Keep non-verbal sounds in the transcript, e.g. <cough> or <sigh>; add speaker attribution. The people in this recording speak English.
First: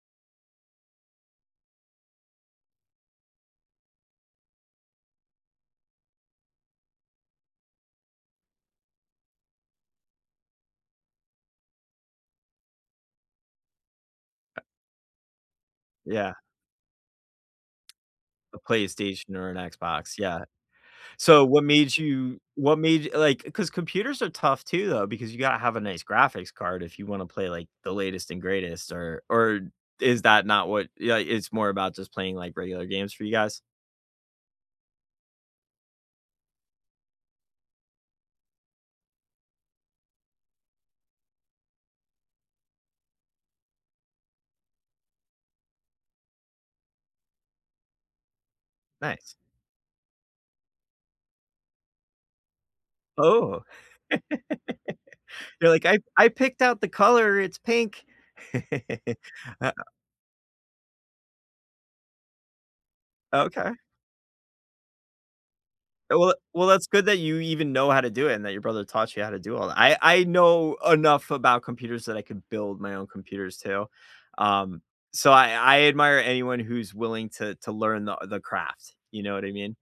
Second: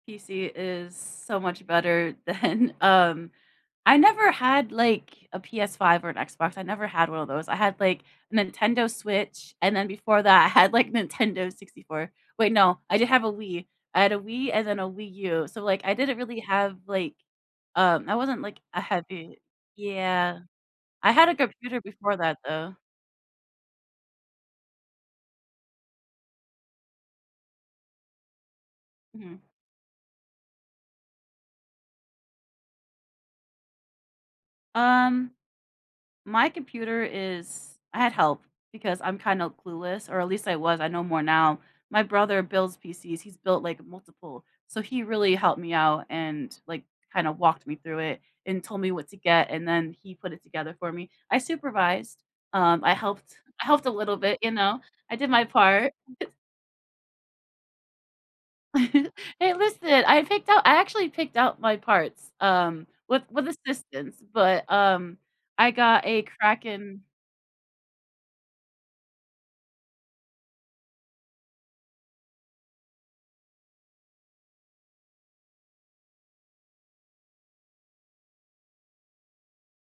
Speaker 1: PC is so much better than um, I never had, like, a PS5 or an Xbox, I never had one of those, I had, like, Nintendo Switch, and then before that, I had, like, Nintendo 64. Wait, no, I did have a Wii. I had a Wii
Speaker 2: Uh
Speaker 1: and then a Wii U, so, like, I didn't
Speaker 2: Yeah.
Speaker 1: really have, like um, I wasn't, like,
Speaker 2: A
Speaker 1: a
Speaker 2: PlayStation
Speaker 1: heavy
Speaker 2: or an Xbox,
Speaker 1: yeah.
Speaker 2: yeah.
Speaker 1: I had a
Speaker 2: So what
Speaker 1: computer
Speaker 2: made
Speaker 1: before that,
Speaker 2: you
Speaker 1: though.
Speaker 2: what made like, 'cause computers are tough too, though, because you gotta have a nice graphics card if you wanna play, like, the latest and greatest, or
Speaker 1: Mhm.
Speaker 2: or is that not what yeah, like, it's more about just playing, like, regular games for you guys?
Speaker 1: Um, my computer is I had help because I'm kinda clueless or at least I was, I know more now. My brother builds PCs, he's built, like, multiple. So he really helped me out and, like, kinda walked me through it and told me what to
Speaker 2: Nice.
Speaker 1: get, and then he put it together for me. I supervised, um, I helped
Speaker 2: Oh,
Speaker 1: I helped a little
Speaker 2: <laughs>
Speaker 1: bit, you know, I did my
Speaker 2: you're like,
Speaker 1: part.
Speaker 2: "I I
Speaker 1: <chuckles>
Speaker 2: picked out the color, it's pink."
Speaker 1: <giggles>
Speaker 2: <laughs>
Speaker 1: Hey,
Speaker 2: uh
Speaker 1: listen, I picked out I actually picked out my parts, um, with with
Speaker 2: Okay.
Speaker 1: assistance, but, um, I got a
Speaker 2: Well well, that's
Speaker 1: Kraken
Speaker 2: good that you even know how to do it and that your brother taught you how to do all that. I I know enough about computers that I could build my own computers too, um, so I I admire anyone who's willing to to learn the u the craft, you know what I mean?